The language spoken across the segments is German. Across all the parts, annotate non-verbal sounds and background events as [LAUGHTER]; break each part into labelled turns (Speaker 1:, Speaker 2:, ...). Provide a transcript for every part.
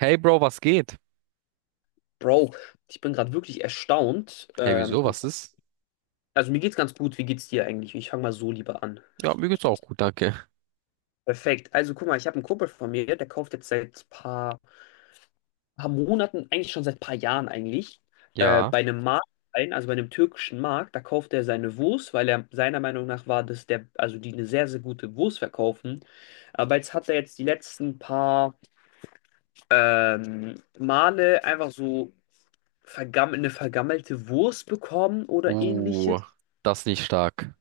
Speaker 1: Hey Bro, was geht?
Speaker 2: Bro, ich bin gerade wirklich erstaunt.
Speaker 1: Hey, wieso? Was ist?
Speaker 2: Also mir geht's ganz gut. Wie geht's dir eigentlich? Ich fange mal so lieber an.
Speaker 1: Ja, mir geht's auch gut, danke.
Speaker 2: Perfekt. Also guck mal, ich habe einen Kumpel von mir, der kauft jetzt seit paar Monaten, eigentlich schon seit paar Jahren eigentlich,
Speaker 1: Ja.
Speaker 2: bei einem türkischen Markt, da kauft er seine Wurst, weil er seiner Meinung nach war, dass der, also die eine sehr, sehr gute Wurst verkaufen. Aber jetzt hat er jetzt die letzten paar Male einfach so vergam eine vergammelte Wurst bekommen oder
Speaker 1: Uh,
Speaker 2: ähnliches.
Speaker 1: das ist nicht stark.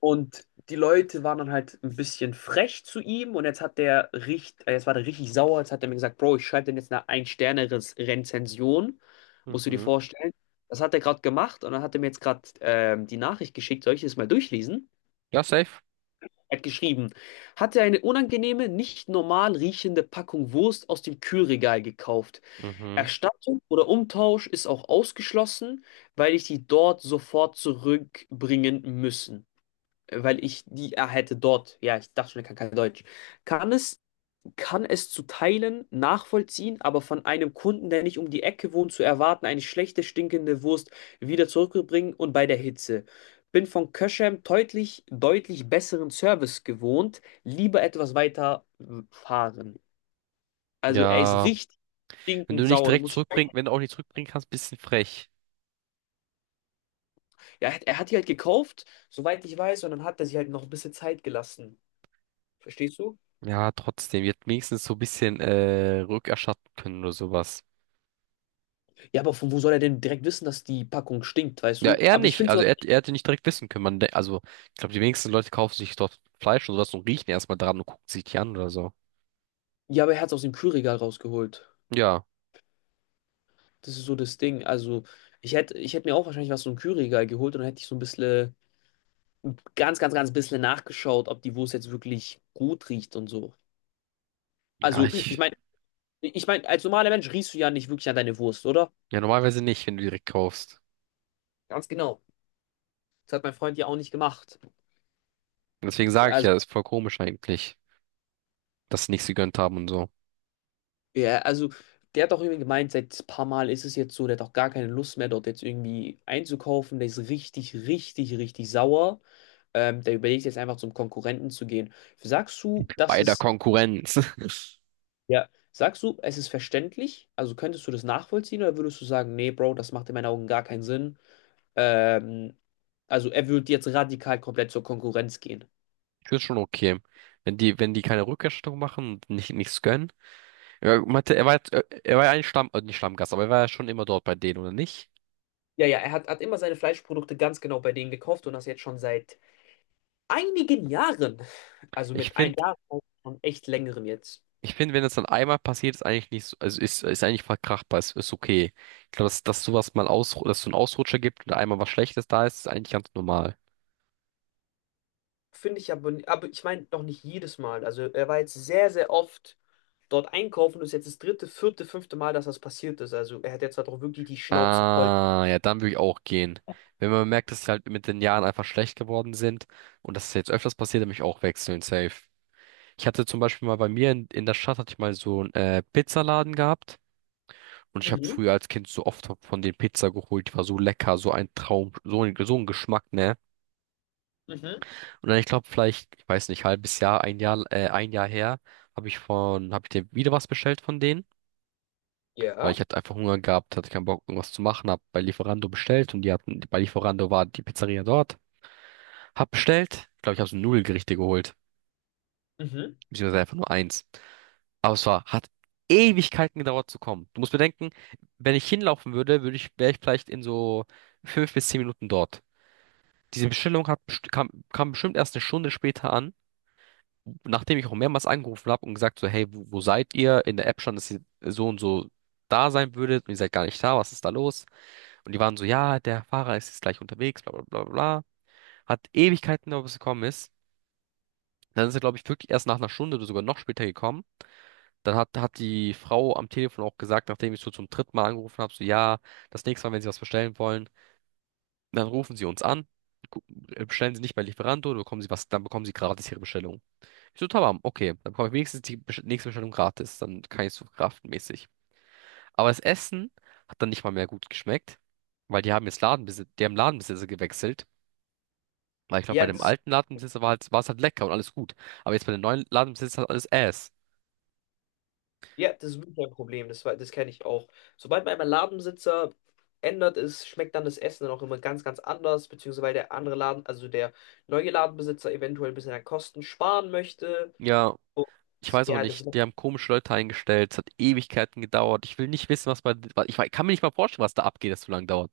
Speaker 2: Und die Leute waren dann halt ein bisschen frech zu ihm und jetzt war der richtig sauer. Jetzt hat er mir gesagt, Bro, ich schreibe dir jetzt eine Ein-Sterne-Rezension. Musst du dir
Speaker 1: Mhm.
Speaker 2: vorstellen. Das hat er gerade gemacht und dann hat er mir jetzt gerade die Nachricht geschickt. Soll ich das mal durchlesen?
Speaker 1: Ja, safe.
Speaker 2: Er hat geschrieben, hatte eine unangenehme, nicht normal riechende Packung Wurst aus dem Kühlregal gekauft.
Speaker 1: Mhm.
Speaker 2: Erstattung oder Umtausch ist auch ausgeschlossen, weil ich die dort sofort zurückbringen müssen weil ich die er hätte dort. Ja, ich dachte schon, er kann kein Deutsch. Kann es, kann es zu Teilen nachvollziehen, aber von einem Kunden, der nicht um die Ecke wohnt, zu erwarten, eine schlechte, stinkende Wurst wieder zurückzubringen und bei der Hitze. Bin von Köschem deutlich, deutlich besseren Service gewohnt, lieber etwas weiter fahren. Also er ist
Speaker 1: Ja.
Speaker 2: richtig
Speaker 1: Wenn du
Speaker 2: stinkend
Speaker 1: nicht
Speaker 2: sauer. Du
Speaker 1: direkt
Speaker 2: musst,
Speaker 1: zurückbringen, wenn du auch nicht zurückbringen kannst, bisschen frech.
Speaker 2: ja, er hat die halt gekauft, soweit ich weiß, und dann hat er sich halt noch ein bisschen Zeit gelassen. Verstehst du?
Speaker 1: Ja, trotzdem. Ihr hättet wenigstens so ein bisschen rückerstatten können oder sowas.
Speaker 2: Ja, aber von wo soll er denn direkt wissen, dass die Packung stinkt, weißt
Speaker 1: Ja,
Speaker 2: du?
Speaker 1: er
Speaker 2: Aber ich
Speaker 1: nicht.
Speaker 2: finde
Speaker 1: Also
Speaker 2: sowas,
Speaker 1: er, er hätte nicht direkt wissen können. Man, also, ich glaube, die wenigsten Leute kaufen sich dort Fleisch und sowas und riechen erstmal dran und gucken sich die an oder so.
Speaker 2: ja, aber er hat es aus dem Kühlregal rausgeholt.
Speaker 1: Ja.
Speaker 2: Das ist so das Ding. Also, ich hätt mir auch wahrscheinlich was so ein Kühlregal geholt und dann hätte ich so ein bisschen, ganz, ganz, ganz bisschen nachgeschaut, ob die Wurst jetzt wirklich gut riecht und so.
Speaker 1: Ja,
Speaker 2: Also, ich
Speaker 1: ich.
Speaker 2: meine, ich meine, als normaler Mensch riechst du ja nicht wirklich an deine Wurst, oder?
Speaker 1: Ja, normalerweise nicht, wenn du direkt kaufst.
Speaker 2: Ganz genau. Das hat mein Freund ja auch nicht gemacht.
Speaker 1: Deswegen sage ich
Speaker 2: Also,
Speaker 1: ja, ist voll komisch eigentlich, dass sie nichts gegönnt haben und so.
Speaker 2: Ja, also der hat auch irgendwie gemeint, seit ein paar Mal ist es jetzt so, der hat auch gar keine Lust mehr, dort jetzt irgendwie einzukaufen. Der ist richtig, richtig, richtig sauer. Der überlegt jetzt einfach zum Konkurrenten zu gehen. Sagst du, das
Speaker 1: Bei der
Speaker 2: ist,
Speaker 1: Konkurrenz. [LAUGHS]
Speaker 2: Ja, sagst du, es ist verständlich? Also könntest du das nachvollziehen oder würdest du sagen, nee, Bro, das macht in meinen Augen gar keinen Sinn? Ähm, also er würde jetzt radikal komplett zur Konkurrenz gehen.
Speaker 1: Ich finde schon okay. Wenn die keine Rückerstattung machen und nicht, nichts gönnen. Er meinte, er war, er war ja eigentlich Stamm, nicht Stammgast, aber er war ja schon immer dort bei denen, oder nicht?
Speaker 2: Ja, ja, er hat immer seine Fleischprodukte ganz genau bei denen gekauft und das jetzt schon seit einigen Jahren, also
Speaker 1: Ich
Speaker 2: mit ein
Speaker 1: finde,
Speaker 2: Jahr schon echt längerem jetzt,
Speaker 1: ich finde, wenn das dann einmal passiert, ist eigentlich nicht so, also ist eigentlich verkraftbar, ist okay. Ich glaube, dass sowas mal aus, dass so ein Ausrutscher gibt und einmal was Schlechtes da ist, ist eigentlich ganz normal.
Speaker 2: finde ich aber ich meine noch nicht jedes Mal. Also er war jetzt sehr, sehr oft dort einkaufen und ist jetzt das dritte, vierte, fünfte Mal, dass das passiert ist. Also er hat jetzt halt auch wirklich die Schnauze voll.
Speaker 1: Ah, ja, dann würde ich auch gehen. Wenn man merkt, dass sie halt mit den Jahren einfach schlecht geworden sind und dass es jetzt öfters passiert, dann würde ich auch wechseln, safe. Ich hatte zum Beispiel mal bei mir in der Stadt hatte ich mal so einen Pizzaladen gehabt und ich habe
Speaker 2: Mhm,
Speaker 1: früher als Kind so oft von den Pizza geholt, die war so lecker, so ein Traum, so ein Geschmack, ne?
Speaker 2: mhm,
Speaker 1: Und dann ich glaube vielleicht, ich weiß nicht, halbes Jahr, ein Jahr, ein Jahr her, habe ich habe ich dir wieder was bestellt von denen. Weil
Speaker 2: ja,
Speaker 1: ich hatte einfach Hunger gehabt, hatte keinen Bock, irgendwas zu machen, hab bei Lieferando bestellt und die hatten, bei Lieferando war die Pizzeria dort. Hab bestellt, glaube ich, hab so Nudelgerichte geholt.
Speaker 2: mhm.
Speaker 1: Beziehungsweise einfach nur eins. Aber es war, hat Ewigkeiten gedauert zu kommen. Du musst bedenken, wenn ich hinlaufen würde, würde ich, wäre ich vielleicht in so fünf bis zehn Minuten dort. Diese Bestellung hat, kam, kam bestimmt erst eine Stunde später an. Nachdem ich auch mehrmals angerufen habe und gesagt so, hey, wo, wo seid ihr? In der App stand, dass ihr so und so da sein würdet und ihr seid gar nicht da, was ist da los? Und die waren so, ja, der Fahrer ist jetzt gleich unterwegs, bla bla bla bla. Bla. Hat Ewigkeiten gedauert, bis er gekommen ist. Dann ist er, glaube ich, wirklich erst nach einer Stunde oder sogar noch später gekommen. Dann hat, hat die Frau am Telefon auch gesagt, nachdem ich so zum dritten Mal angerufen habe, so ja, das nächste Mal, wenn Sie was bestellen wollen, dann rufen Sie uns an, gu- bestellen Sie nicht bei Lieferando, dann bekommen Sie was, dann bekommen Sie gratis Ihre Bestellung. Ich so, tamam, okay. Dann bekomme ich wenigstens die nächste Bestellung gratis. Dann kann ich so kraftmäßig. Aber das Essen hat dann nicht mal mehr gut geschmeckt, weil die haben jetzt Ladenbesitzer, die haben Ladenbesitzer gewechselt. Weil ich glaube, bei
Speaker 2: Ja,
Speaker 1: dem
Speaker 2: das ist,
Speaker 1: alten Ladenbesitzer war halt, war es halt lecker und alles gut. Aber jetzt bei dem neuen Ladenbesitzer hat alles Ass.
Speaker 2: ja, das ist wirklich ein Problem. Das kenne ich auch. Sobald man einmal Ladensitzer ändert ist, schmeckt dann das Essen dann auch immer ganz, ganz anders, beziehungsweise weil der andere Laden, also der neue Ladenbesitzer eventuell ein bisschen an Kosten sparen möchte.
Speaker 1: Ja,
Speaker 2: Und
Speaker 1: ich weiß auch
Speaker 2: ja,
Speaker 1: nicht. Die haben komische Leute eingestellt. Es hat Ewigkeiten gedauert. Ich will nicht wissen, was bei, kann mir nicht mal vorstellen, was da abgeht, das so lange dauert.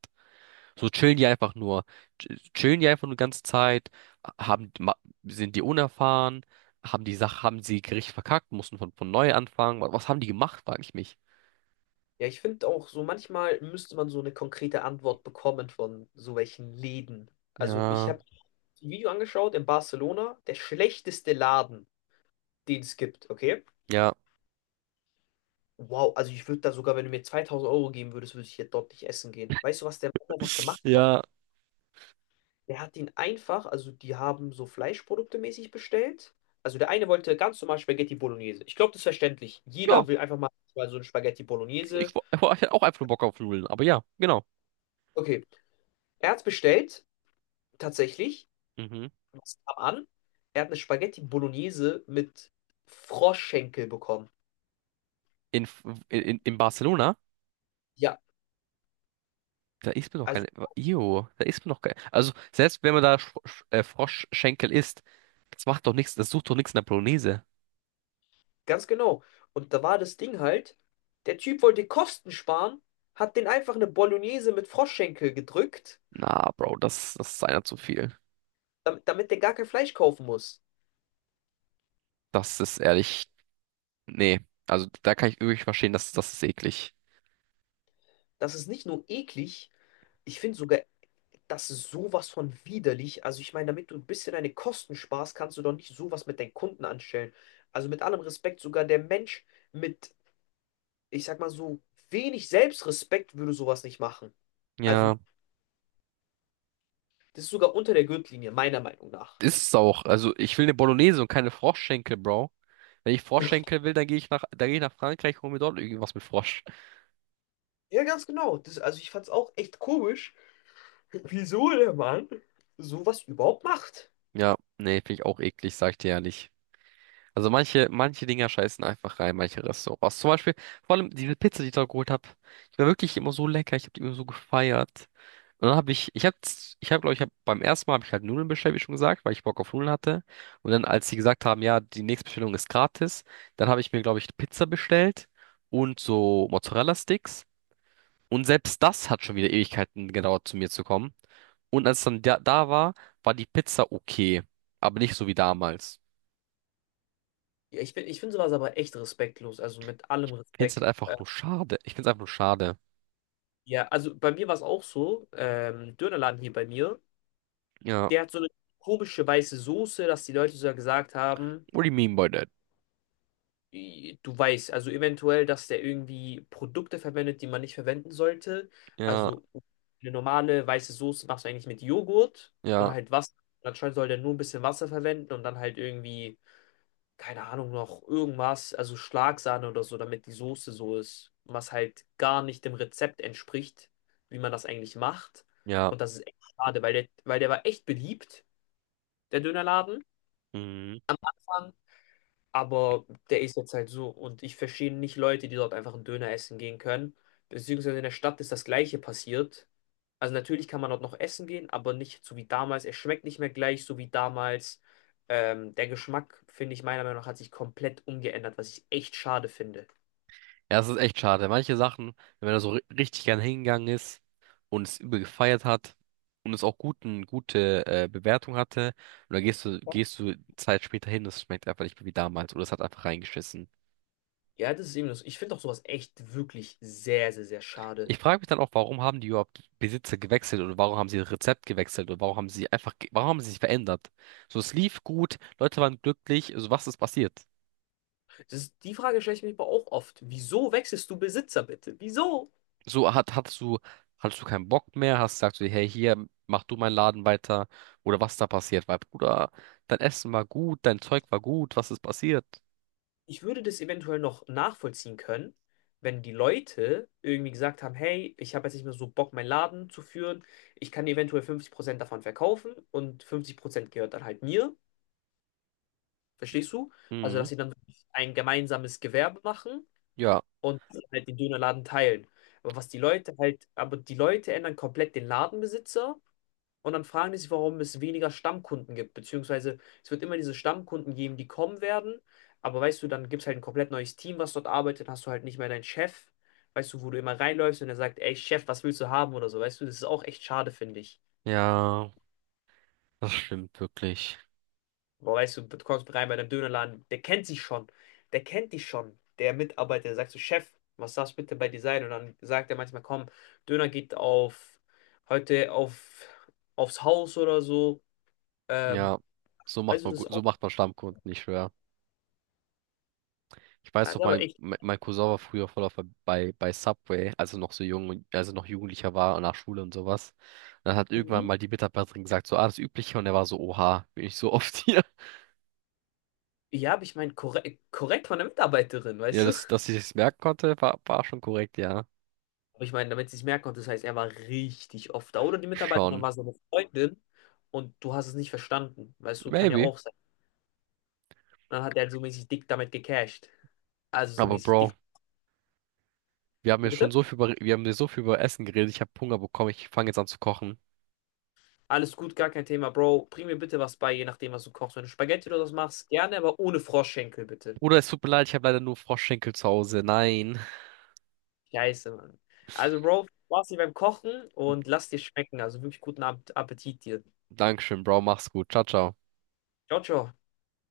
Speaker 1: So chillen die einfach nur. Chillen die einfach nur die ganze Zeit, haben, ma- sind die unerfahren, haben die Sache, haben sie Gericht verkackt, mussten von neu anfangen. Was, was haben die gemacht, frage ich mich.
Speaker 2: ja, ich finde auch so, manchmal müsste man so eine konkrete Antwort bekommen von so welchen Läden. Also ich
Speaker 1: Ja,
Speaker 2: habe ein Video angeschaut in Barcelona, der schlechteste Laden, den es gibt, okay?
Speaker 1: ja,
Speaker 2: Wow, also ich würde da sogar, wenn du mir 2000 Euro geben würdest, würde ich hier dort nicht essen gehen. Weißt du, was der Mann einfach gemacht hat?
Speaker 1: ja,
Speaker 2: Der hat ihn einfach, also die haben so Fleischprodukte mäßig bestellt. Also der eine wollte ganz normal Spaghetti Bolognese. Ich glaube, das ist verständlich. Jeder
Speaker 1: ja.
Speaker 2: will einfach mal so ein Spaghetti
Speaker 1: Ich,
Speaker 2: Bolognese.
Speaker 1: ich hatte auch einfach nur Bock auf Nudeln, aber ja, genau.
Speaker 2: Okay, er hat's bestellt. Tatsächlich,
Speaker 1: Mhm.
Speaker 2: was kam an? Er hat eine Spaghetti Bolognese mit Froschschenkel bekommen.
Speaker 1: In, F- in Barcelona,
Speaker 2: Ja,
Speaker 1: da isst man doch
Speaker 2: also
Speaker 1: keine. Jo, da isst man doch keine. Also, selbst wenn man da Froschschenkel isst, das macht doch nichts, das sucht doch nichts in der Bolognese.
Speaker 2: ganz genau. Und da war das Ding halt, der Typ wollte Kosten sparen, hat den einfach eine Bolognese mit Froschschenkel gedrückt,
Speaker 1: Na, Bro, das ist einer zu viel.
Speaker 2: damit der gar kein Fleisch kaufen muss.
Speaker 1: Das ist ehrlich. Nee, also da kann ich wirklich verstehen, dass das ist eklig.
Speaker 2: Das ist nicht nur eklig, ich finde sogar, das ist sowas von widerlich. Also ich meine, damit du ein bisschen deine Kosten sparst, kannst du doch nicht sowas mit deinen Kunden anstellen. Also mit allem Respekt, sogar der Mensch mit, ich sag mal so, wenig Selbstrespekt würde sowas nicht machen. Also,
Speaker 1: Ja,
Speaker 2: das ist sogar unter der Gürtellinie, meiner Meinung nach.
Speaker 1: ist es auch. Also ich will eine Bolognese und keine Froschschenkel, Bro. Wenn ich
Speaker 2: [LAUGHS]
Speaker 1: Froschschenkel will, dann gehe ich nach, dann gehe ich nach Frankreich und hol mir dort irgendwas mit Frosch.
Speaker 2: Ja, ganz genau. Das, also, ich fand's auch echt komisch, [LAUGHS] wieso der Mann sowas überhaupt macht.
Speaker 1: Ja, nee, finde ich auch eklig, sag ich dir ehrlich. Also manche, manche Dinger scheißen einfach rein, manche Restaurants. Zum Beispiel, vor allem diese Pizza, die ich da geholt habe, die war wirklich immer so lecker, ich habe die immer so gefeiert. Und dann habe ich, ich habe, glaube ich, hab, beim ersten Mal habe ich halt Nudeln bestellt, wie schon gesagt, weil ich Bock auf Nudeln hatte. Und dann, als sie gesagt haben, ja, die nächste Bestellung ist gratis, dann habe ich mir, glaube ich, Pizza bestellt und so Mozzarella-Sticks. Und selbst das hat schon wieder Ewigkeiten gedauert, zu mir zu kommen. Und als es dann da war, war die Pizza okay, aber nicht so wie damals.
Speaker 2: Ja, ich finde sowas aber echt respektlos, also mit allem
Speaker 1: Find's halt
Speaker 2: Respekt.
Speaker 1: einfach nur schade. Ich find's einfach nur schade.
Speaker 2: Ja, also bei mir war es auch so, Dönerladen hier bei mir,
Speaker 1: Ja.
Speaker 2: der hat so eine komische weiße Soße, dass die Leute sogar gesagt haben,
Speaker 1: What do you mean by that?
Speaker 2: du weißt, also eventuell, dass der irgendwie Produkte verwendet, die man nicht verwenden sollte.
Speaker 1: Ja,
Speaker 2: Also eine normale weiße Soße machst du eigentlich mit Joghurt und
Speaker 1: ja,
Speaker 2: halt Wasser. Anscheinend soll der nur ein bisschen Wasser verwenden und dann halt irgendwie, keine Ahnung, noch irgendwas, also Schlagsahne oder so, damit die Soße so ist. Was halt gar nicht dem Rezept entspricht, wie man das eigentlich macht.
Speaker 1: ja.
Speaker 2: Und das ist echt schade, weil der war echt beliebt, der Dönerladen.
Speaker 1: Mhm.
Speaker 2: Aber der ist jetzt halt so und ich verstehe nicht Leute, die dort einfach einen Döner essen gehen können. Beziehungsweise in der Stadt ist das Gleiche passiert. Also natürlich kann man dort noch essen gehen, aber nicht so wie damals. Er schmeckt nicht mehr gleich, so wie damals. Der Geschmack, finde ich, meiner Meinung nach, hat sich komplett umgeändert, was ich echt schade finde.
Speaker 1: Ja, es ist echt schade. Manche Sachen, wenn man da so richtig gern hingegangen ist und es übel gefeiert hat und es auch gute Bewertung hatte, und dann gehst du Zeit später hin, das schmeckt einfach nicht mehr wie damals oder es hat einfach reingeschissen.
Speaker 2: Ja, das ist eben das. Ich finde auch sowas echt wirklich sehr, sehr, sehr schade.
Speaker 1: Ich frage mich dann auch, warum haben die überhaupt Besitzer gewechselt oder warum haben sie das Rezept gewechselt oder warum haben sie einfach, warum haben sie sich verändert? So, es lief gut, Leute waren glücklich, also was ist passiert?
Speaker 2: Das ist, die Frage stelle ich mir aber auch oft. Wieso wechselst du Besitzer bitte? Wieso?
Speaker 1: So hattest du keinen Bock mehr, hast gesagt so, hey, hier, mach du meinen Laden weiter oder was da passiert, weil Bruder, dein Essen war gut, dein Zeug war gut, was ist passiert?
Speaker 2: Ich würde das eventuell noch nachvollziehen können, wenn die Leute irgendwie gesagt haben, hey, ich habe jetzt nicht mehr so Bock, meinen Laden zu führen. Ich kann eventuell 50% davon verkaufen und 50% gehört dann halt mir. Verstehst du? Also, dass
Speaker 1: Mhm.
Speaker 2: sie dann ein gemeinsames Gewerbe machen
Speaker 1: Ja,
Speaker 2: und halt den Dönerladen teilen. Aber was die Leute halt, aber die Leute ändern komplett den Ladenbesitzer und dann fragen die sich, warum es weniger Stammkunden gibt, beziehungsweise es wird immer diese Stammkunden geben, die kommen werden, aber weißt du, dann gibt es halt ein komplett neues Team, was dort arbeitet, hast du halt nicht mehr deinen Chef, weißt du, wo du immer reinläufst und er sagt, ey Chef, was willst du haben oder so, weißt du, das ist auch echt schade, finde ich.
Speaker 1: ja, das stimmt wirklich.
Speaker 2: Aber weißt du, du kommst rein bei deinem Dönerladen, der kennt sich schon, der kennt dich schon, der Mitarbeiter, der sagt so, Chef, was darf bitte bei dir sein? Und dann sagt er manchmal, komm, Döner geht heute aufs Haus oder so, ähm,
Speaker 1: Ja, so macht
Speaker 2: weißt du,
Speaker 1: man
Speaker 2: das ist
Speaker 1: gut, so
Speaker 2: auch,
Speaker 1: macht man Stammkunden, ich schwör. Ich weiß
Speaker 2: das ist
Speaker 1: doch,
Speaker 2: aber
Speaker 1: mein,
Speaker 2: echt.
Speaker 1: mein mein Cousin war früher voll auf bei Subway, als er noch so jung, als er noch Jugendlicher war und nach Schule und sowas. Und dann hat irgendwann
Speaker 2: Mhm.
Speaker 1: mal die Mitarbeiterin gesagt, so, ah, das Übliche, und er war so, oha, bin ich so [LAUGHS] oft hier.
Speaker 2: Ja, aber ich meine, korrekt, korrekt von der Mitarbeiterin,
Speaker 1: Ja,
Speaker 2: weißt du?
Speaker 1: das, dass ich es merken konnte, war, war schon korrekt, ja.
Speaker 2: Aber ich meine, damit sie es merken konnte, das heißt, er war richtig oft da. Oder die Mitarbeiterin
Speaker 1: Schon.
Speaker 2: war seine Freundin und du hast es nicht verstanden. Weißt du, kann ja
Speaker 1: Maybe.
Speaker 2: auch sein. Dann hat er halt so mäßig dick damit gecasht. Also so
Speaker 1: Aber
Speaker 2: mäßig dick.
Speaker 1: Bro,
Speaker 2: Wie bitte?
Speaker 1: wir haben ja so viel über Essen geredet. Ich habe Hunger bekommen. Ich fange jetzt an zu kochen.
Speaker 2: Alles gut, gar kein Thema, Bro. Bring mir bitte was bei, je nachdem, was du kochst. Wenn du Spaghetti oder was machst, gerne, aber ohne Froschschenkel, bitte.
Speaker 1: Bruder, es tut mir leid, ich habe leider nur Froschschenkel zu Hause. Nein.
Speaker 2: Scheiße, Mann. Also, Bro, viel Spaß hier beim Kochen und lass dir schmecken. Also wirklich guten Appetit dir.
Speaker 1: Dankeschön, Bro. Mach's gut. Ciao, ciao.
Speaker 2: Ciao, ciao.